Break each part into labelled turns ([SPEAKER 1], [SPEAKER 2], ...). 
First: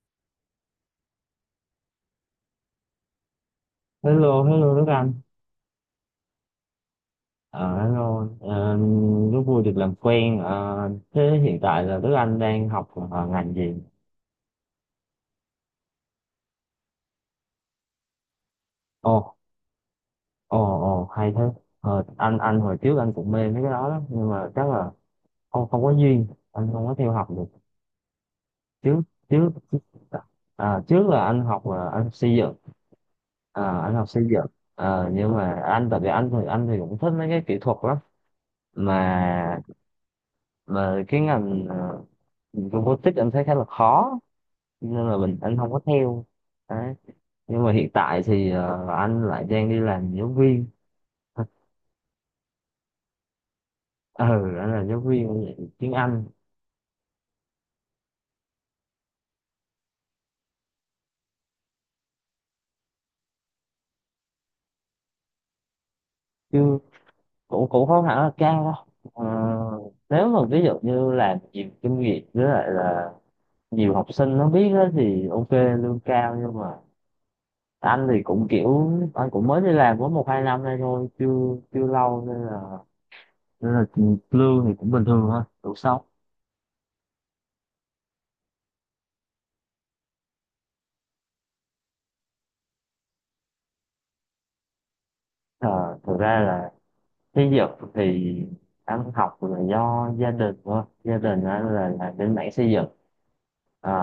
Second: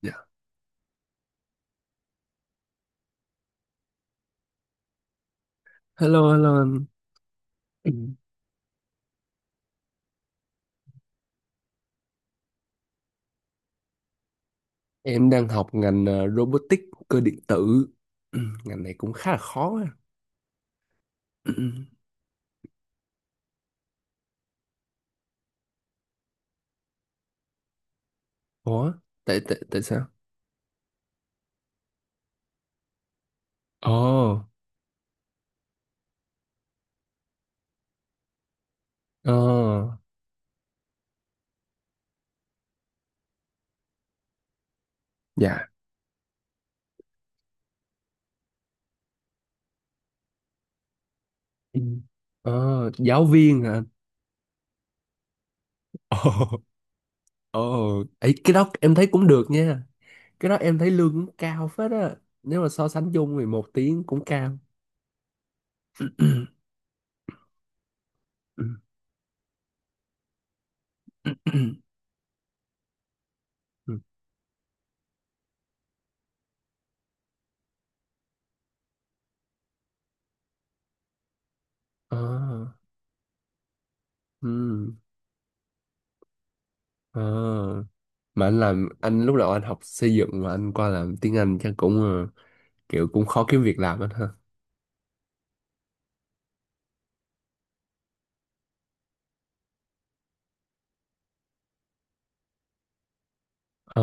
[SPEAKER 1] Dạ.
[SPEAKER 2] Hello, hello Đức Anh.
[SPEAKER 1] Hello, hello anh.
[SPEAKER 2] Ờ,
[SPEAKER 1] Ừ.
[SPEAKER 2] Hello. Ờ, Rất vui được làm quen. Ờ, Thế hiện tại là Đức Anh đang học ngành gì?
[SPEAKER 1] Em đang học ngành robotics cơ điện tử. Ừ, ngành này cũng khá
[SPEAKER 2] Ồ,
[SPEAKER 1] là khó á.
[SPEAKER 2] ồ, ồ, hay thế.
[SPEAKER 1] Ừ, ừ.
[SPEAKER 2] Anh hồi trước anh cũng mê mấy cái đó lắm, nhưng mà chắc là không không có duyên, anh không có theo học được.
[SPEAKER 1] Ủa?
[SPEAKER 2] Trước
[SPEAKER 1] Tại
[SPEAKER 2] trước
[SPEAKER 1] tại tại sao?
[SPEAKER 2] à, trước là anh học là anh xây dựng, à,
[SPEAKER 1] Ồ,
[SPEAKER 2] anh học xây dựng. Nhưng mà anh tại vì anh thì cũng thích mấy cái kỹ thuật lắm,
[SPEAKER 1] ờ,
[SPEAKER 2] mà mà cái ngành robotics anh thấy khá là khó nên là mình anh
[SPEAKER 1] dạ.
[SPEAKER 2] không có theo đấy. Nhưng mà hiện tại thì anh lại đang đi làm giáo viên.
[SPEAKER 1] Ừ. Ờ, giáo viên hả anh?
[SPEAKER 2] Ừ, anh là giáo viên dạy tiếng Anh.
[SPEAKER 1] Ồ, ồ, ấy cái đó em thấy cũng được nha. Cái đó em thấy lương cũng cao phết á. Nếu mà so sánh chung thì một tiếng cũng cao. Ừ,
[SPEAKER 2] Chứ cũng cũng không hẳn là cao
[SPEAKER 1] ừ,
[SPEAKER 2] đâu. Ờ, Nếu mà ví dụ như
[SPEAKER 1] ừ,
[SPEAKER 2] làm
[SPEAKER 1] ừ,
[SPEAKER 2] nhiều kinh nghiệm với lại là nhiều
[SPEAKER 1] ừ.
[SPEAKER 2] học sinh nó biết đó thì ok lương cao, nhưng mà anh thì cũng kiểu anh cũng mới đi làm có 1 2 năm nay thôi, chưa chưa
[SPEAKER 1] Ờ,
[SPEAKER 2] lâu nên là lương thì cũng
[SPEAKER 1] ừ,
[SPEAKER 2] bình thường thôi, đủ sống.
[SPEAKER 1] ờ. Mà anh làm, anh lúc đầu anh học xây dựng mà anh qua làm tiếng Anh chắc cũng kiểu cũng khó kiếm việc làm anh ha.
[SPEAKER 2] Ờ, Thực ra là, thí dụ thì anh học là do gia đình thôi, gia đình anh là bên mảng xây dựng.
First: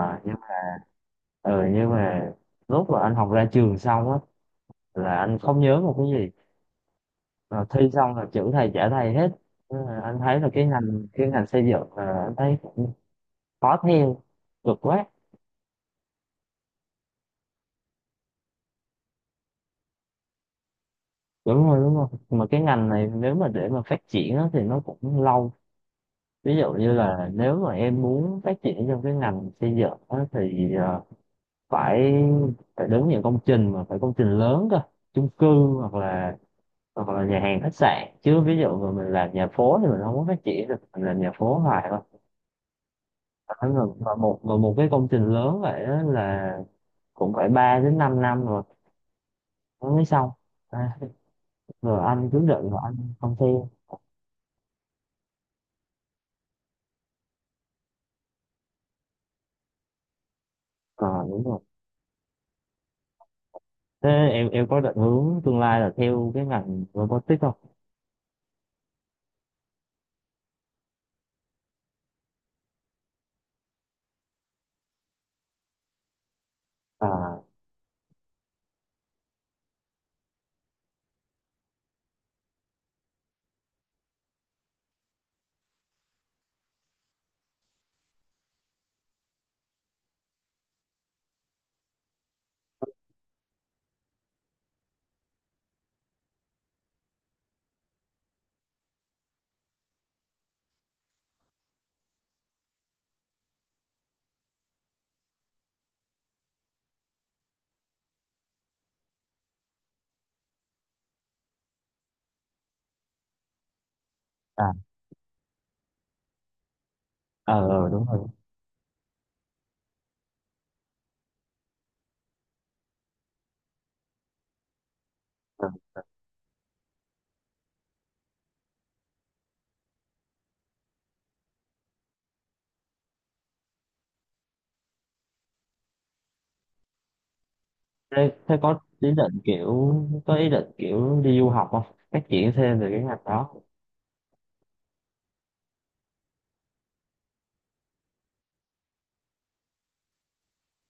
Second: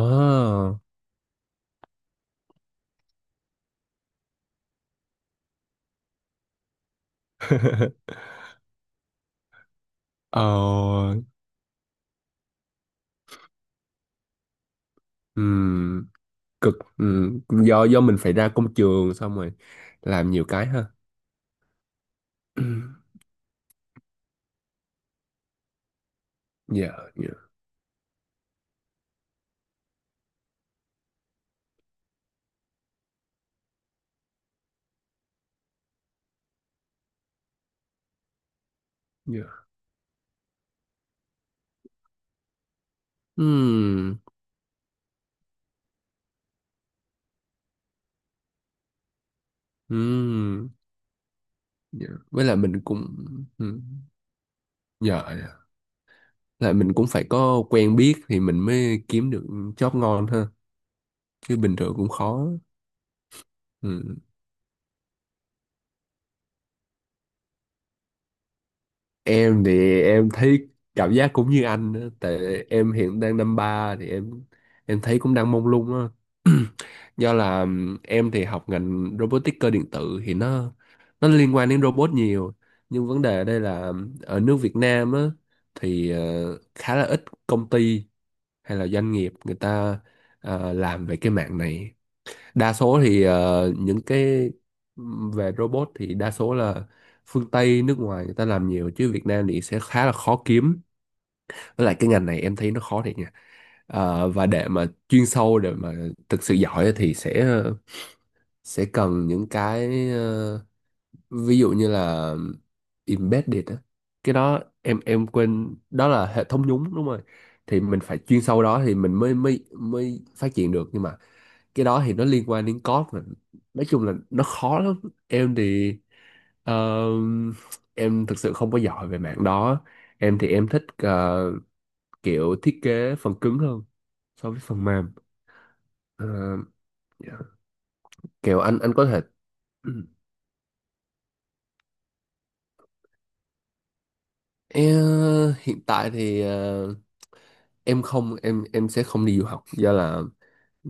[SPEAKER 1] Ờ.
[SPEAKER 2] nhưng, ừ, nhưng mà lúc mà anh học ra trường xong á là anh không nhớ một cái gì. Mà thi xong là chữ thầy trả thầy hết. Thế là anh thấy là cái ngành
[SPEAKER 1] Ờ.
[SPEAKER 2] cái ngành xây dựng là anh thấy cũng khó theo, cực quá.
[SPEAKER 1] Ừm, cực. Ừm, do mình phải ra công trường xong rồi làm nhiều cái ha.
[SPEAKER 2] Đúng rồi, đúng rồi, mà cái ngành này nếu mà để mà phát triển á, thì nó cũng lâu. Ví dụ
[SPEAKER 1] Dạ.
[SPEAKER 2] như là
[SPEAKER 1] Dạ.
[SPEAKER 2] nếu mà em muốn phát triển trong cái ngành xây dựng á, thì phải phải đến những công trình mà phải công trình lớn cơ, chung cư hoặc là nhà hàng khách sạn, chứ ví dụ mà mình làm nhà
[SPEAKER 1] Dạ.
[SPEAKER 2] phố thì mình không có phát triển được, mình làm nhà phố hoài thôi. Mà
[SPEAKER 1] Ừm.
[SPEAKER 2] một và một cái công trình lớn vậy đó là cũng phải 3 đến 5 năm rồi nó mới xong.
[SPEAKER 1] Ừm.
[SPEAKER 2] À, rồi
[SPEAKER 1] Dạ,
[SPEAKER 2] anh cứ
[SPEAKER 1] với lại
[SPEAKER 2] định rồi
[SPEAKER 1] mình
[SPEAKER 2] anh
[SPEAKER 1] cũng
[SPEAKER 2] không theo.
[SPEAKER 1] ừm, dạ dạ, lại mình cũng phải có quen biết thì mình mới kiếm được job ngon ha,
[SPEAKER 2] Còn đúng
[SPEAKER 1] chứ
[SPEAKER 2] rồi.
[SPEAKER 1] bình thường cũng khó.
[SPEAKER 2] Thế
[SPEAKER 1] Ừ.
[SPEAKER 2] em có định hướng tương lai là theo cái ngành robotics không?
[SPEAKER 1] Em thì em thấy cảm giác cũng như anh á, tại em hiện đang năm ba thì em thấy cũng đang mông lung á. Do
[SPEAKER 2] à
[SPEAKER 1] là em thì học ngành robotic cơ điện tử thì nó liên quan đến robot nhiều, nhưng vấn đề ở đây là ở nước Việt Nam á thì khá là ít công ty hay là doanh nghiệp người ta làm về cái mạng này. Đa số thì những cái về robot thì đa số là phương Tây nước ngoài người ta làm nhiều, chứ Việt Nam thì sẽ khá là khó kiếm. Với lại cái ngành này em thấy nó khó thiệt nha. Ờ, và để mà chuyên sâu để mà thực sự giỏi thì sẽ cần những cái ví dụ như là embedded á. Cái đó
[SPEAKER 2] à
[SPEAKER 1] em quên, đó là hệ thống nhúng, đúng rồi. Thì
[SPEAKER 2] ờ,
[SPEAKER 1] mình
[SPEAKER 2] Đúng rồi.
[SPEAKER 1] phải chuyên sâu đó thì mình mới mới mới phát triển được, nhưng mà cái đó thì nó liên quan đến code mà, nói chung là nó khó lắm. Em
[SPEAKER 2] Ờ.
[SPEAKER 1] thì ờ, em thực sự không có giỏi về mảng đó. Em thì em thích kiểu thiết kế phần cứng hơn so với phần mềm. Ờ, dạ.
[SPEAKER 2] Thế, thế
[SPEAKER 1] Kiểu anh
[SPEAKER 2] có
[SPEAKER 1] anh có
[SPEAKER 2] ý
[SPEAKER 1] thể
[SPEAKER 2] định kiểu có ý định kiểu đi du học không? Phát triển thêm về cái ngành đó.
[SPEAKER 1] em, hiện tại thì em không, em em sẽ không đi du học do là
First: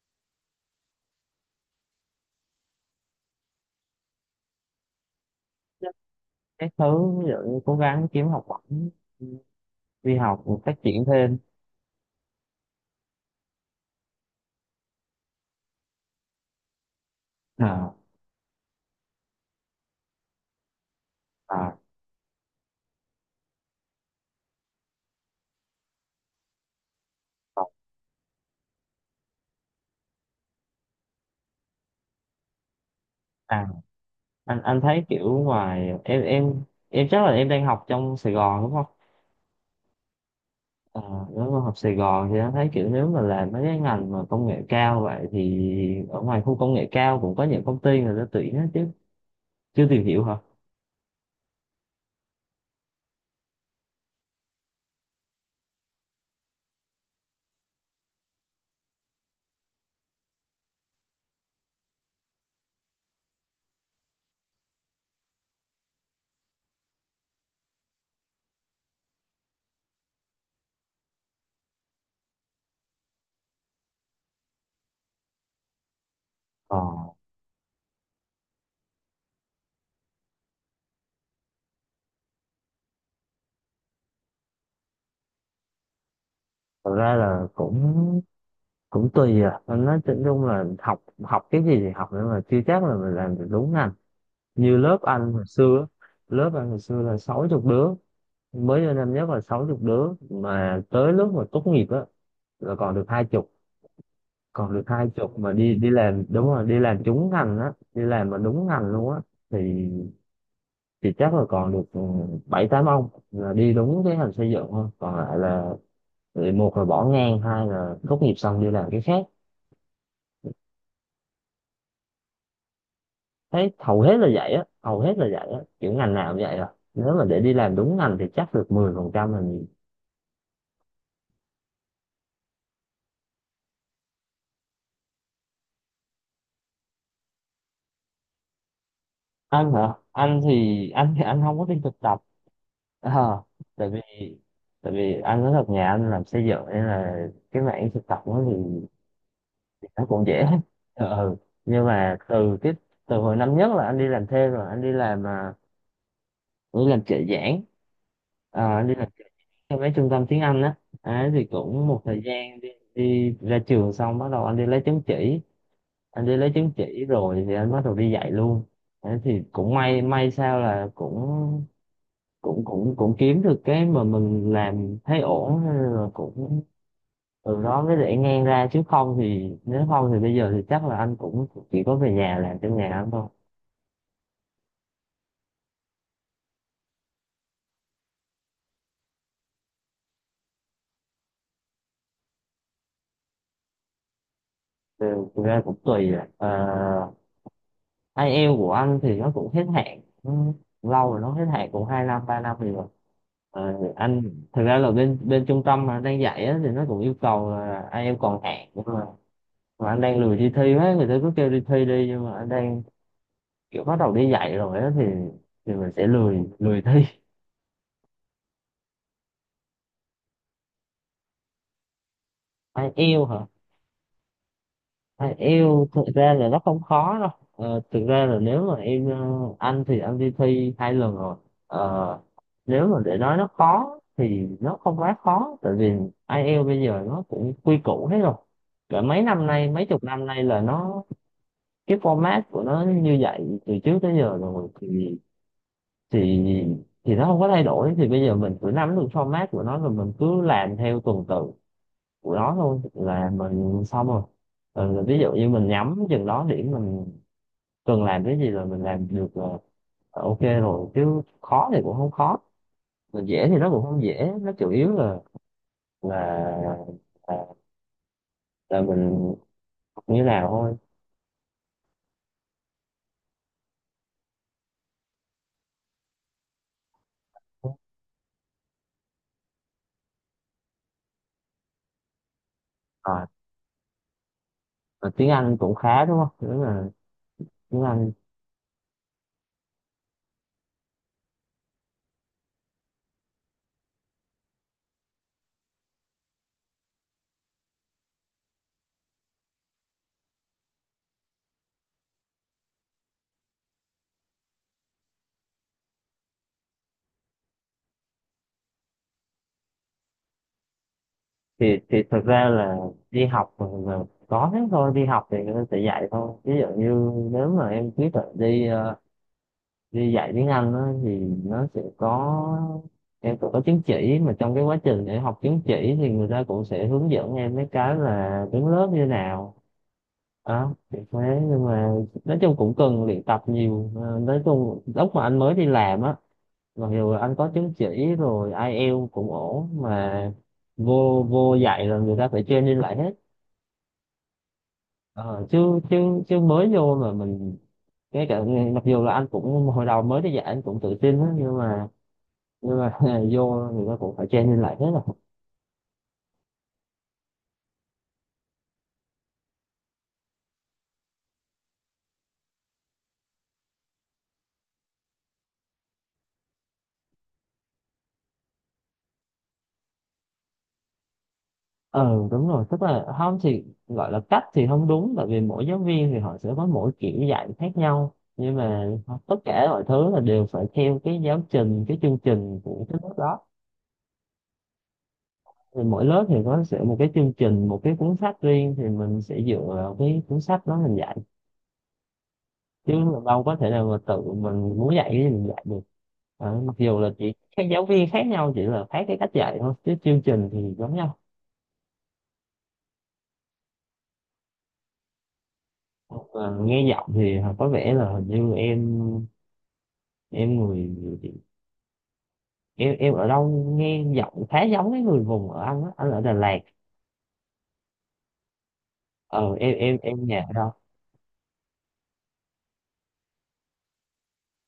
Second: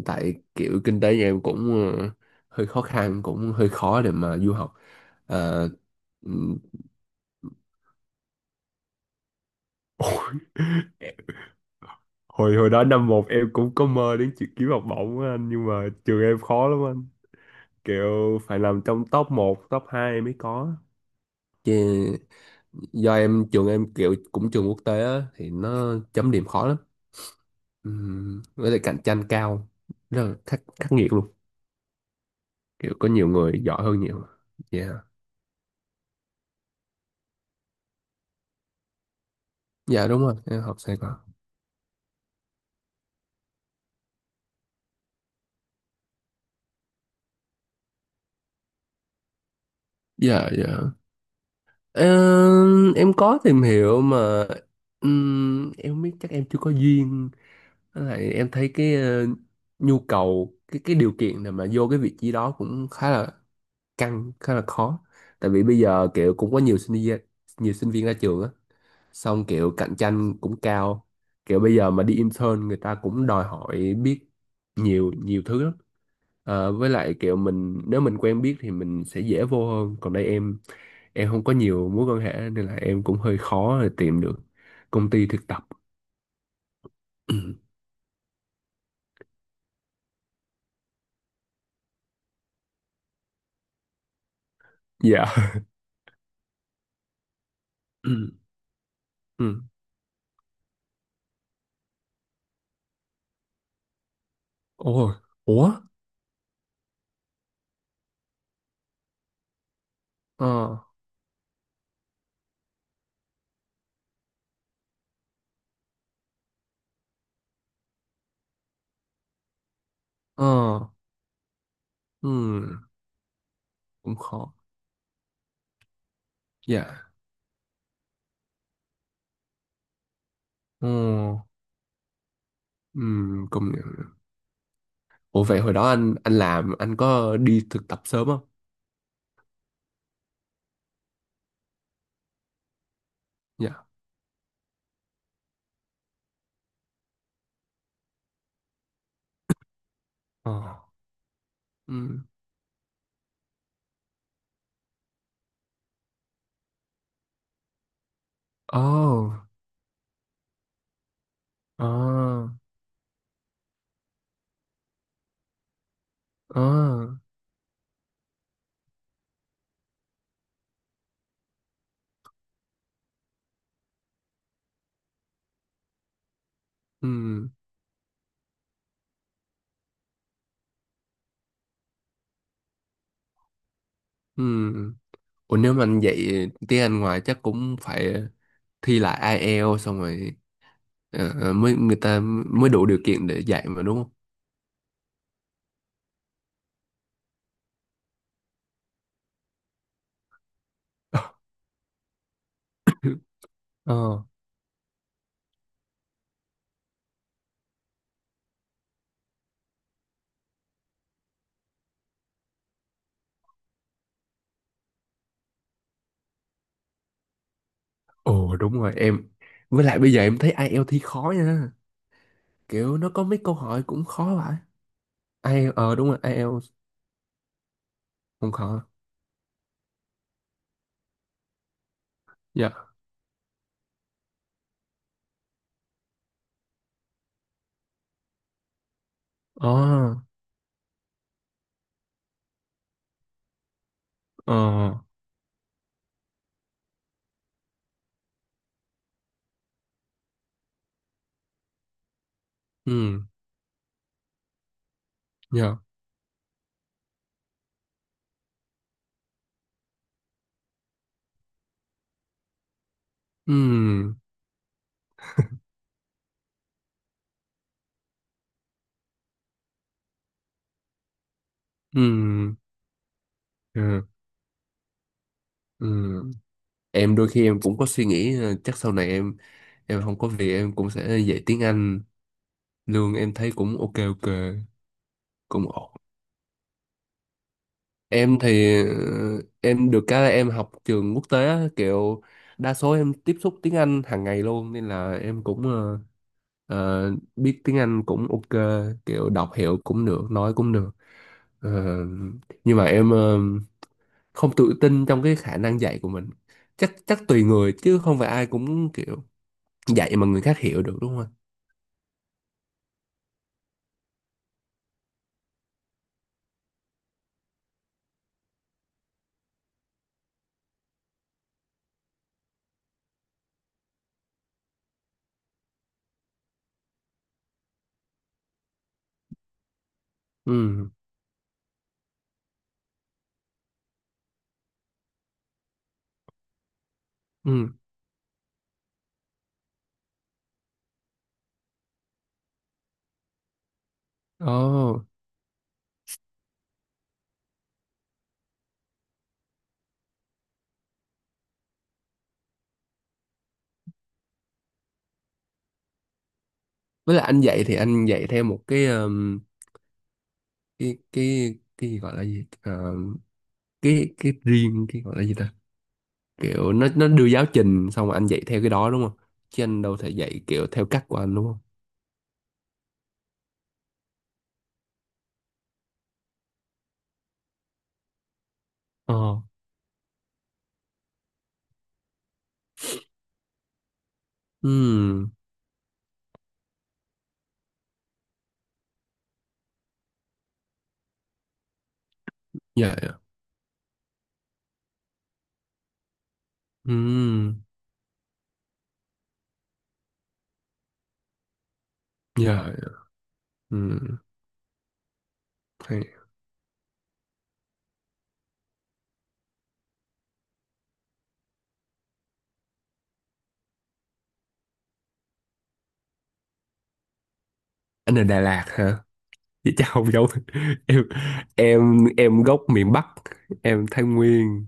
[SPEAKER 1] tại kiểu kinh tế nhà em cũng ờ, hơi khó khăn, cũng hơi khó để mà du học. Ờ, ừm.
[SPEAKER 2] Các thứ, ví dụ như cố gắng kiếm học bổng, đi học phát triển thêm.
[SPEAKER 1] hồi hồi đó năm một em cũng có mơ đến chuyện kiếm học bổng á anh, nhưng mà trường em khó lắm anh,
[SPEAKER 2] À,
[SPEAKER 1] kiểu phải nằm trong top một top 2 mới có. Chứ
[SPEAKER 2] à,
[SPEAKER 1] do em trường em kiểu cũng trường quốc tế á, thì nó chấm điểm khó lắm.
[SPEAKER 2] còn-
[SPEAKER 1] Với lại cạnh tranh cao, rất là khắc, khắc nghiệt luôn. Kiểu có nhiều người
[SPEAKER 2] à,
[SPEAKER 1] giỏi hơn nhiều.
[SPEAKER 2] anh
[SPEAKER 1] Dạ.
[SPEAKER 2] thấy kiểu ngoài em chắc là em đang học trong Sài Gòn đúng không?
[SPEAKER 1] Dạ đúng rồi, em học Sài
[SPEAKER 2] À,
[SPEAKER 1] Gòn.
[SPEAKER 2] nếu mà học Sài Gòn thì anh thấy kiểu nếu mà làm mấy cái ngành mà công nghệ cao vậy thì ở ngoài khu công nghệ cao cũng có những công ty người ta tuyển hết chứ, chưa tìm hiểu hả?
[SPEAKER 1] Dạ, dạ. Ờ, em có tìm hiểu mà em biết chắc em chưa có duyên. Với lại em thấy cái nhu cầu cái điều kiện để mà vô cái vị trí đó cũng khá là căng, khá là khó. Tại vì bây giờ kiểu cũng có nhiều sinh viên, nhiều sinh viên ra trường á, xong kiểu cạnh tranh cũng cao, kiểu bây giờ mà đi intern người ta cũng đòi hỏi biết nhiều nhiều thứ lắm. Ờ,
[SPEAKER 2] Ờ,
[SPEAKER 1] với lại kiểu mình nếu mình quen biết thì mình sẽ dễ vô hơn, còn đây em không có nhiều mối quan hệ nên là em cũng hơi khó để tìm được công ty thực tập.
[SPEAKER 2] Thật ra là cũng cũng tùy à. Anh nói chung chung là học học cái gì thì học, nhưng mà chưa chắc là mình làm được đúng ngành. Như lớp anh hồi
[SPEAKER 1] Dạ.
[SPEAKER 2] xưa, lớp anh hồi xưa là sáu chục đứa. Mới vô năm nhất là
[SPEAKER 1] Ừ.
[SPEAKER 2] sáu chục đứa mà tới lúc mà tốt nghiệp á là còn được hai chục. Còn được hai
[SPEAKER 1] Ôi,
[SPEAKER 2] chục mà
[SPEAKER 1] ủa?
[SPEAKER 2] đi đi làm, đúng rồi, đi làm trúng ngành á, đi làm mà đúng ngành luôn á thì
[SPEAKER 1] Ờ,
[SPEAKER 2] thì chắc là còn được bảy tám ông là đi đúng cái ngành xây dựng thôi, còn lại là thì một là bỏ ngang, hai là tốt nghiệp xong đi làm cái khác.
[SPEAKER 1] ờ, ừm,
[SPEAKER 2] Thấy hầu hết
[SPEAKER 1] cũng
[SPEAKER 2] là vậy
[SPEAKER 1] khó.
[SPEAKER 2] á, hầu hết là vậy á, kiểu ngành nào cũng vậy rồi.
[SPEAKER 1] Dạ,
[SPEAKER 2] Nếu mà để đi làm đúng ngành thì chắc được 10% là nhiều.
[SPEAKER 1] ồ, công nhận. Ủa vậy hồi đó anh làm, anh có đi thực tập sớm không?
[SPEAKER 2] Anh hả? Anh thì anh không có đi thực tập. Ờ,
[SPEAKER 1] Dạ,
[SPEAKER 2] tại vì tại vì anh nói thật, nhà anh làm xây dựng nên là cái mảng thực tập nó thì nó cũng dễ.
[SPEAKER 1] ờ,
[SPEAKER 2] Ờ. Nhưng mà
[SPEAKER 1] ừm,
[SPEAKER 2] từ từ hồi năm nhất là anh đi làm thêm rồi, anh đi làm, anh đi làm trợ giảng.
[SPEAKER 1] ồ,
[SPEAKER 2] Anh đi làm cho mấy trung tâm tiếng Anh á. Đấy, thì cũng một thời
[SPEAKER 1] ờ,
[SPEAKER 2] gian đi, đi ra trường xong bắt đầu anh đi lấy chứng chỉ. Anh đi lấy
[SPEAKER 1] ờ,
[SPEAKER 2] chứng chỉ rồi thì anh bắt đầu đi dạy luôn. Thế thì cũng may may sao là cũng cũng kiếm được cái mà mình làm thấy ổn, nên là cũng
[SPEAKER 1] ừm,
[SPEAKER 2] từ đó mới để ngang ra, chứ không thì nếu không thì bây giờ thì chắc là anh cũng chỉ có về nhà làm trong nhà anh thôi.
[SPEAKER 1] ừm. Ủa nếu mà anh dạy tiếng Anh ngoài chắc cũng phải thi lại IELTS xong rồi mới người ta mới đủ điều kiện để dạy mà đúng không?
[SPEAKER 2] Thực ra cũng tùy à. Ờ, IELTS của anh thì nó cũng hết hạn, nó lâu rồi, nó hết hạn cũng hai năm ba năm rồi. Anh
[SPEAKER 1] Ờ,
[SPEAKER 2] thực ra là bên bên trung tâm mà đang dạy á, thì nó cũng yêu cầu là IELTS còn hạn, nhưng mà anh đang lười đi thi hết, người ta cứ kêu đi thi đi, nhưng mà anh đang kiểu bắt đầu đi dạy rồi á thì mình sẽ lười lười thi.
[SPEAKER 1] ồ đúng rồi em. Với lại bây giờ em thấy IELTS thi khó nha,
[SPEAKER 2] Ai
[SPEAKER 1] kiểu nó có
[SPEAKER 2] yêu
[SPEAKER 1] mấy
[SPEAKER 2] hả?
[SPEAKER 1] câu hỏi cũng khó vậy.
[SPEAKER 2] Ai
[SPEAKER 1] IELTS,
[SPEAKER 2] yêu
[SPEAKER 1] ờ
[SPEAKER 2] thực
[SPEAKER 1] đúng rồi,
[SPEAKER 2] ra là nó
[SPEAKER 1] IELTS
[SPEAKER 2] không khó đâu. Ờ, thực ra là
[SPEAKER 1] cũng
[SPEAKER 2] nếu mà
[SPEAKER 1] khó.
[SPEAKER 2] em ờ, Anh thì anh đi thi hai lần rồi. ờ,
[SPEAKER 1] Dạ.
[SPEAKER 2] Nếu mà để nói nó khó thì nó không quá khó, tại vì ai IELTS bây giờ nó cũng quy củ hết rồi. Cả mấy năm nay,
[SPEAKER 1] Ờ.
[SPEAKER 2] mấy chục năm nay là nó cái format của nó như vậy từ trước tới giờ
[SPEAKER 1] Ờ.
[SPEAKER 2] rồi thì thì thì nó không có thay đổi. Thì bây giờ mình cứ nắm được format của nó rồi mình cứ làm theo tuần tự của nó thôi
[SPEAKER 1] Ừ.
[SPEAKER 2] là mình xong rồi. Ừ, ví dụ như mình
[SPEAKER 1] Dạ.
[SPEAKER 2] nhắm chừng đó điểm, mình cần làm cái gì rồi mình làm được là ok rồi, chứ khó thì cũng không khó, mà dễ thì nó cũng không
[SPEAKER 1] Ừ.
[SPEAKER 2] dễ. Nó chủ yếu là là là, là mình học như nào thôi.
[SPEAKER 1] Ừ. Ừ. Ừ. Em đôi khi em cũng có suy nghĩ chắc sau này em không có việc em cũng sẽ dạy tiếng Anh, lương
[SPEAKER 2] À,
[SPEAKER 1] em thấy cũng ok ok.
[SPEAKER 2] mà tiếng Anh
[SPEAKER 1] Cũng
[SPEAKER 2] cũng
[SPEAKER 1] ổn.
[SPEAKER 2] khá đúng không, nếu mà tiếng Anh
[SPEAKER 1] Em thì em được cái là em học trường quốc tế á, kiểu đa số em tiếp xúc tiếng Anh hàng ngày luôn, nên là em cũng ờ, biết tiếng Anh cũng ok, kiểu đọc hiểu cũng được, nói cũng được. Ờ, nhưng mà em không tự tin trong cái khả năng dạy của mình. Chắc chắc tùy người chứ không phải ai cũng kiểu dạy mà người khác hiểu được đúng không anh?
[SPEAKER 2] thì thật ra là đi học mà là có thế thôi, đi học thì nó sẽ dạy thôi. Ví dụ như nếu mà em quyết định đi đi dạy tiếng Anh á, thì nó sẽ có, em cũng có chứng chỉ mà trong cái quá trình để học chứng chỉ thì người ta cũng sẽ hướng dẫn em mấy cái là đứng lớp như nào
[SPEAKER 1] Ừ.
[SPEAKER 2] đó. Thì thế, nhưng mà nói chung cũng cần luyện tập nhiều. Ờ, nói chung lúc mà anh mới đi làm á, mặc dù anh có chứng
[SPEAKER 1] Ừ.
[SPEAKER 2] chỉ rồi, ai IELTS cũng ổn, mà vô vô dạy là người ta phải training lại hết.
[SPEAKER 1] Ồ,
[SPEAKER 2] Ờ, chứ chứ chứ mới vô mà mình cái cả mặc dù là anh cũng hồi đầu mới đi dạy anh cũng tự tin á, nhưng mà vô người ta cũng phải training lại hết rồi.
[SPEAKER 1] với lại anh dạy thì anh dạy theo một cái gọi là gì, ờ, cái riêng cái gọi là gì ta, kiểu nó đưa giáo trình xong rồi anh dạy theo cái đó đúng không, chứ anh đâu thể dạy kiểu theo cách của anh đúng không?
[SPEAKER 2] Ừ đúng rồi, tức là không thì gọi là cách thì không đúng, tại vì mỗi giáo viên thì họ sẽ có mỗi kiểu dạy khác nhau, nhưng mà tất
[SPEAKER 1] Ờ.
[SPEAKER 2] cả mọi thứ là đều phải theo cái giáo trình, cái chương trình của cái lớp đó.
[SPEAKER 1] Ừ.
[SPEAKER 2] Thì mỗi lớp thì có sẽ một cái chương trình, một cái cuốn sách riêng, thì mình sẽ dựa vào cái cuốn sách đó mình dạy, chứ
[SPEAKER 1] Dạ dạ.
[SPEAKER 2] đâu có thể nào mà tự mình muốn dạy thì mình dạy được. Ờ, mặc dù là chỉ
[SPEAKER 1] Ừm,
[SPEAKER 2] các giáo viên khác nhau chỉ là khác cái cách dạy thôi, chứ chương trình thì giống nhau.
[SPEAKER 1] dạ dạ. Ừm, hay.
[SPEAKER 2] Ờ, nghe giọng thì có vẻ là hình như em người em ở đâu, nghe giọng khá giống cái người vùng ở anh á, anh ở Đà Lạt.
[SPEAKER 1] Anh ở Đà Lạt hả?
[SPEAKER 2] Ờ em
[SPEAKER 1] Vậy chắc
[SPEAKER 2] em
[SPEAKER 1] không
[SPEAKER 2] em
[SPEAKER 1] giống
[SPEAKER 2] nhà ở đâu?
[SPEAKER 1] em, em gốc miền Bắc, em Thái Nguyên,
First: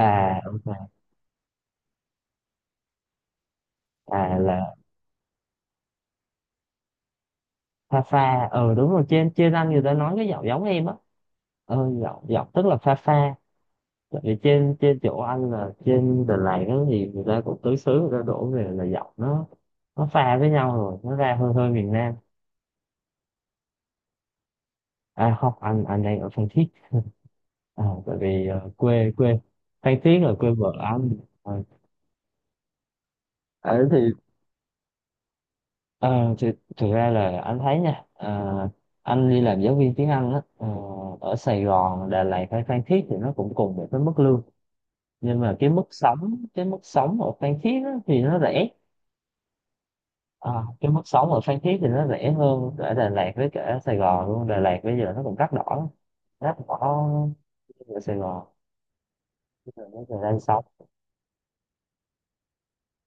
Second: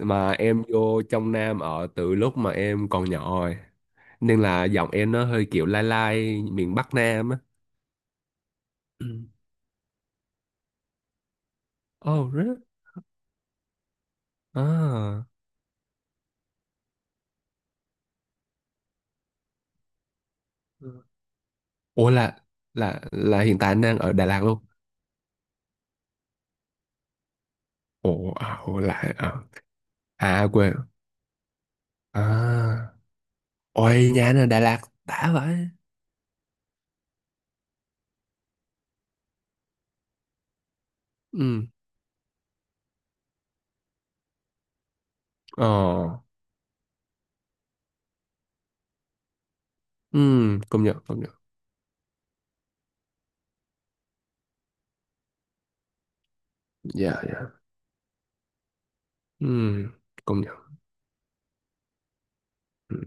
[SPEAKER 1] mà em
[SPEAKER 2] ok.
[SPEAKER 1] vô trong Nam ở từ lúc mà em còn nhỏ rồi.
[SPEAKER 2] À
[SPEAKER 1] Nên là
[SPEAKER 2] là
[SPEAKER 1] giọng em nó hơi kiểu lai lai miền Bắc Nam á.
[SPEAKER 2] Pha Pha, ờ đúng rồi,
[SPEAKER 1] Ừm.
[SPEAKER 2] trên trên anh người ta nói cái giọng giống em á. Ờ, giọng
[SPEAKER 1] Oh,
[SPEAKER 2] giọng
[SPEAKER 1] really?
[SPEAKER 2] tức là Pha Pha. Tại vì trên trên chỗ
[SPEAKER 1] À.
[SPEAKER 2] anh là trên Đà Lạt đó thì người ta cũng tứ xứ, người ta đổ về là giọng nó pha với nhau rồi
[SPEAKER 1] Ừ.
[SPEAKER 2] nó ra hơi hơi miền
[SPEAKER 1] Ủa
[SPEAKER 2] Nam.
[SPEAKER 1] là hiện tại anh đang ở Đà Lạt luôn.
[SPEAKER 2] À không, anh đang ở Phan Thiết. À, tại
[SPEAKER 1] Ủa,
[SPEAKER 2] vì
[SPEAKER 1] à, ủa là
[SPEAKER 2] quê
[SPEAKER 1] à,
[SPEAKER 2] quê Phan Thiết là
[SPEAKER 1] à
[SPEAKER 2] quê vợ
[SPEAKER 1] quên.
[SPEAKER 2] anh. Ờ,
[SPEAKER 1] À.
[SPEAKER 2] Ờ, thì
[SPEAKER 1] Ôi nhà anh ở Đà Lạt đã vậy.
[SPEAKER 2] Ờ, thì, thực ra là anh thấy nha, anh đi làm giáo viên tiếng Anh á, ở Sài
[SPEAKER 1] Ừ.
[SPEAKER 2] Gòn, Đà Lạt hay Phan Thiết thì nó cũng cùng một cái mức lương, nhưng mà
[SPEAKER 1] Ờ,
[SPEAKER 2] cái mức sống ở Phan Thiết á, thì nó rẻ. À,
[SPEAKER 1] công
[SPEAKER 2] cái
[SPEAKER 1] nhận,
[SPEAKER 2] mức
[SPEAKER 1] công
[SPEAKER 2] sống
[SPEAKER 1] nhận.
[SPEAKER 2] ở Phan Thiết thì nó rẻ hơn ở Đà Lạt với cả Sài Gòn luôn. Đà Lạt bây giờ nó cũng đắt đỏ lắm. Đắt đỏ
[SPEAKER 1] Dạ, dạ.
[SPEAKER 2] ở Sài Gòn bây giờ
[SPEAKER 1] Ừm,
[SPEAKER 2] nó về đây
[SPEAKER 1] công nhận.
[SPEAKER 2] sống.
[SPEAKER 1] Ừm.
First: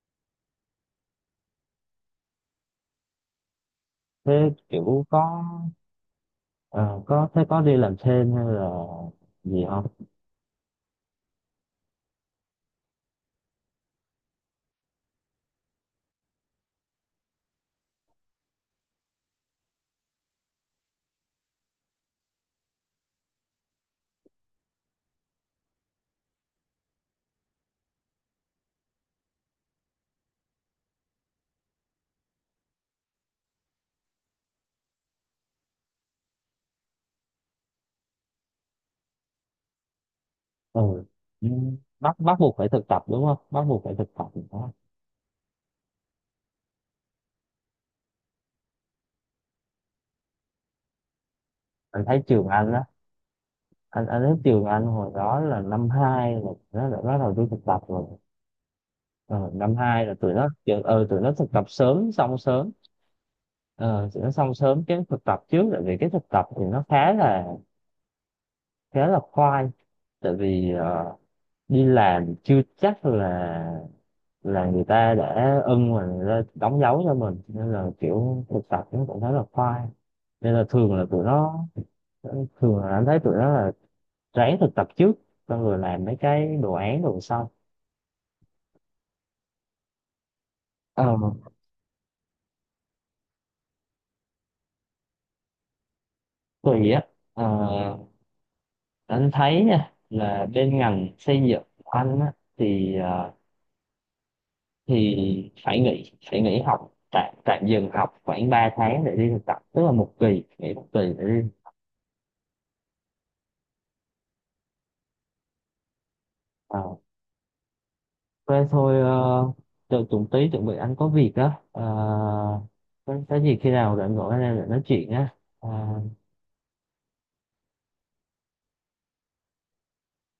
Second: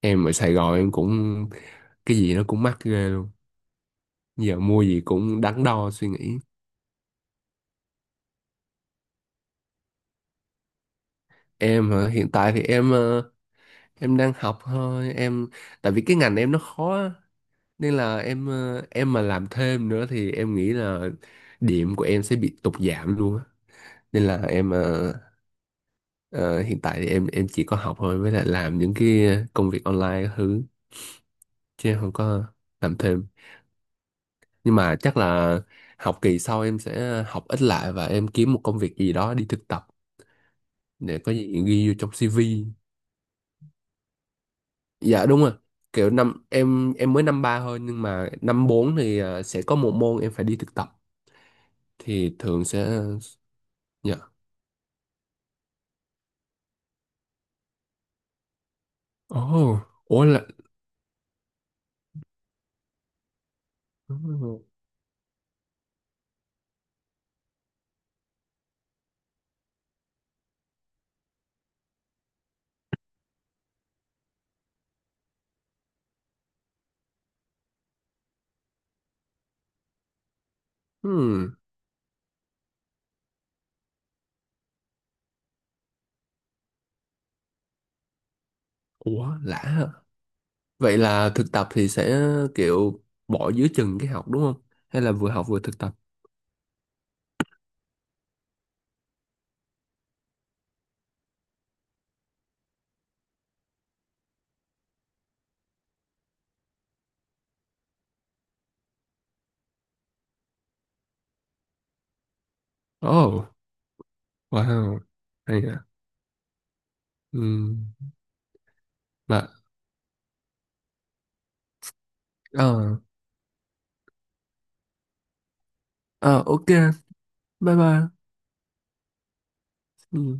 [SPEAKER 1] Em ở Sài Gòn em cũng cái gì nó cũng mắc ghê luôn.
[SPEAKER 2] Thế
[SPEAKER 1] Giờ mua gì
[SPEAKER 2] kiểu
[SPEAKER 1] cũng
[SPEAKER 2] có
[SPEAKER 1] đắn đo suy nghĩ.
[SPEAKER 2] ờ, có thế có đi làm thêm hay là gì không?
[SPEAKER 1] Em hả? Hiện tại thì em em đang học thôi. Em tại vì cái ngành em nó khó á, nên là em em mà làm thêm nữa thì em nghĩ là điểm của em sẽ bị tụt giảm luôn á. Nên là em ờ, hiện tại thì em chỉ có học thôi, với lại làm những cái công việc online các thứ, chứ không có làm thêm. Nhưng mà chắc là học kỳ sau em sẽ học ít lại và em kiếm một công việc gì đó đi thực tập,
[SPEAKER 2] Ừ.
[SPEAKER 1] để có
[SPEAKER 2] Ừ,
[SPEAKER 1] gì ghi vô trong
[SPEAKER 2] bắt bắt buộc
[SPEAKER 1] CV.
[SPEAKER 2] phải thực tập đúng không, bắt buộc phải thực tập đúng không?
[SPEAKER 1] Dạ đúng rồi, kiểu năm em mới năm ba thôi nhưng mà năm bốn thì à, sẽ có một môn em phải đi thực tập
[SPEAKER 2] Anh thấy
[SPEAKER 1] thì
[SPEAKER 2] trường
[SPEAKER 1] thường
[SPEAKER 2] anh đó,
[SPEAKER 1] sẽ
[SPEAKER 2] anh
[SPEAKER 1] dạ.
[SPEAKER 2] thấy trường anh hồi đó là năm hai là nó đã bắt đầu đi thực tập rồi. Ờ, năm
[SPEAKER 1] Ồ.
[SPEAKER 2] hai là
[SPEAKER 1] Ủa
[SPEAKER 2] tụi
[SPEAKER 1] là
[SPEAKER 2] nó ờ tụi nó thực tập sớm xong sớm. Ờ, sẽ xong sớm cái thực tập trước, tại vì cái thực tập thì nó khá là khoai. Tại vì đi làm chưa chắc là người ta đã ưng mà người ta đóng dấu cho mình, nên là kiểu thực tập nó cũng khá là khoai. Nên là thường là tụi
[SPEAKER 1] hmm.
[SPEAKER 2] nó thường là anh thấy tụi nó là ráng thực tập trước, xong rồi làm mấy cái đồ án đồ sau.
[SPEAKER 1] Ủa lạ hả? Vậy
[SPEAKER 2] ờ,
[SPEAKER 1] là thực tập thì sẽ kiểu bỏ giữa chừng cái học đúng không, hay là vừa học vừa thực tập?
[SPEAKER 2] Tùy á. ờ, anh thấy nha là bên ngành xây dựng của anh á, thì thì phải nghỉ học, tạm tạm dừng học khoảng 3 tháng để đi thực tập, tức là một kỳ nghỉ, một kỳ để đi.
[SPEAKER 1] Ồ, wow, hay à.
[SPEAKER 2] À,
[SPEAKER 1] Ừ.
[SPEAKER 2] thế thôi.
[SPEAKER 1] Mà
[SPEAKER 2] Ờ, Đợi tụi tí chuẩn bị, anh có việc á. À,
[SPEAKER 1] ờ,
[SPEAKER 2] có gì khi nào rảnh gọi anh em để nói chuyện á. Ờ,
[SPEAKER 1] ờ ok, bye bye. Ừ.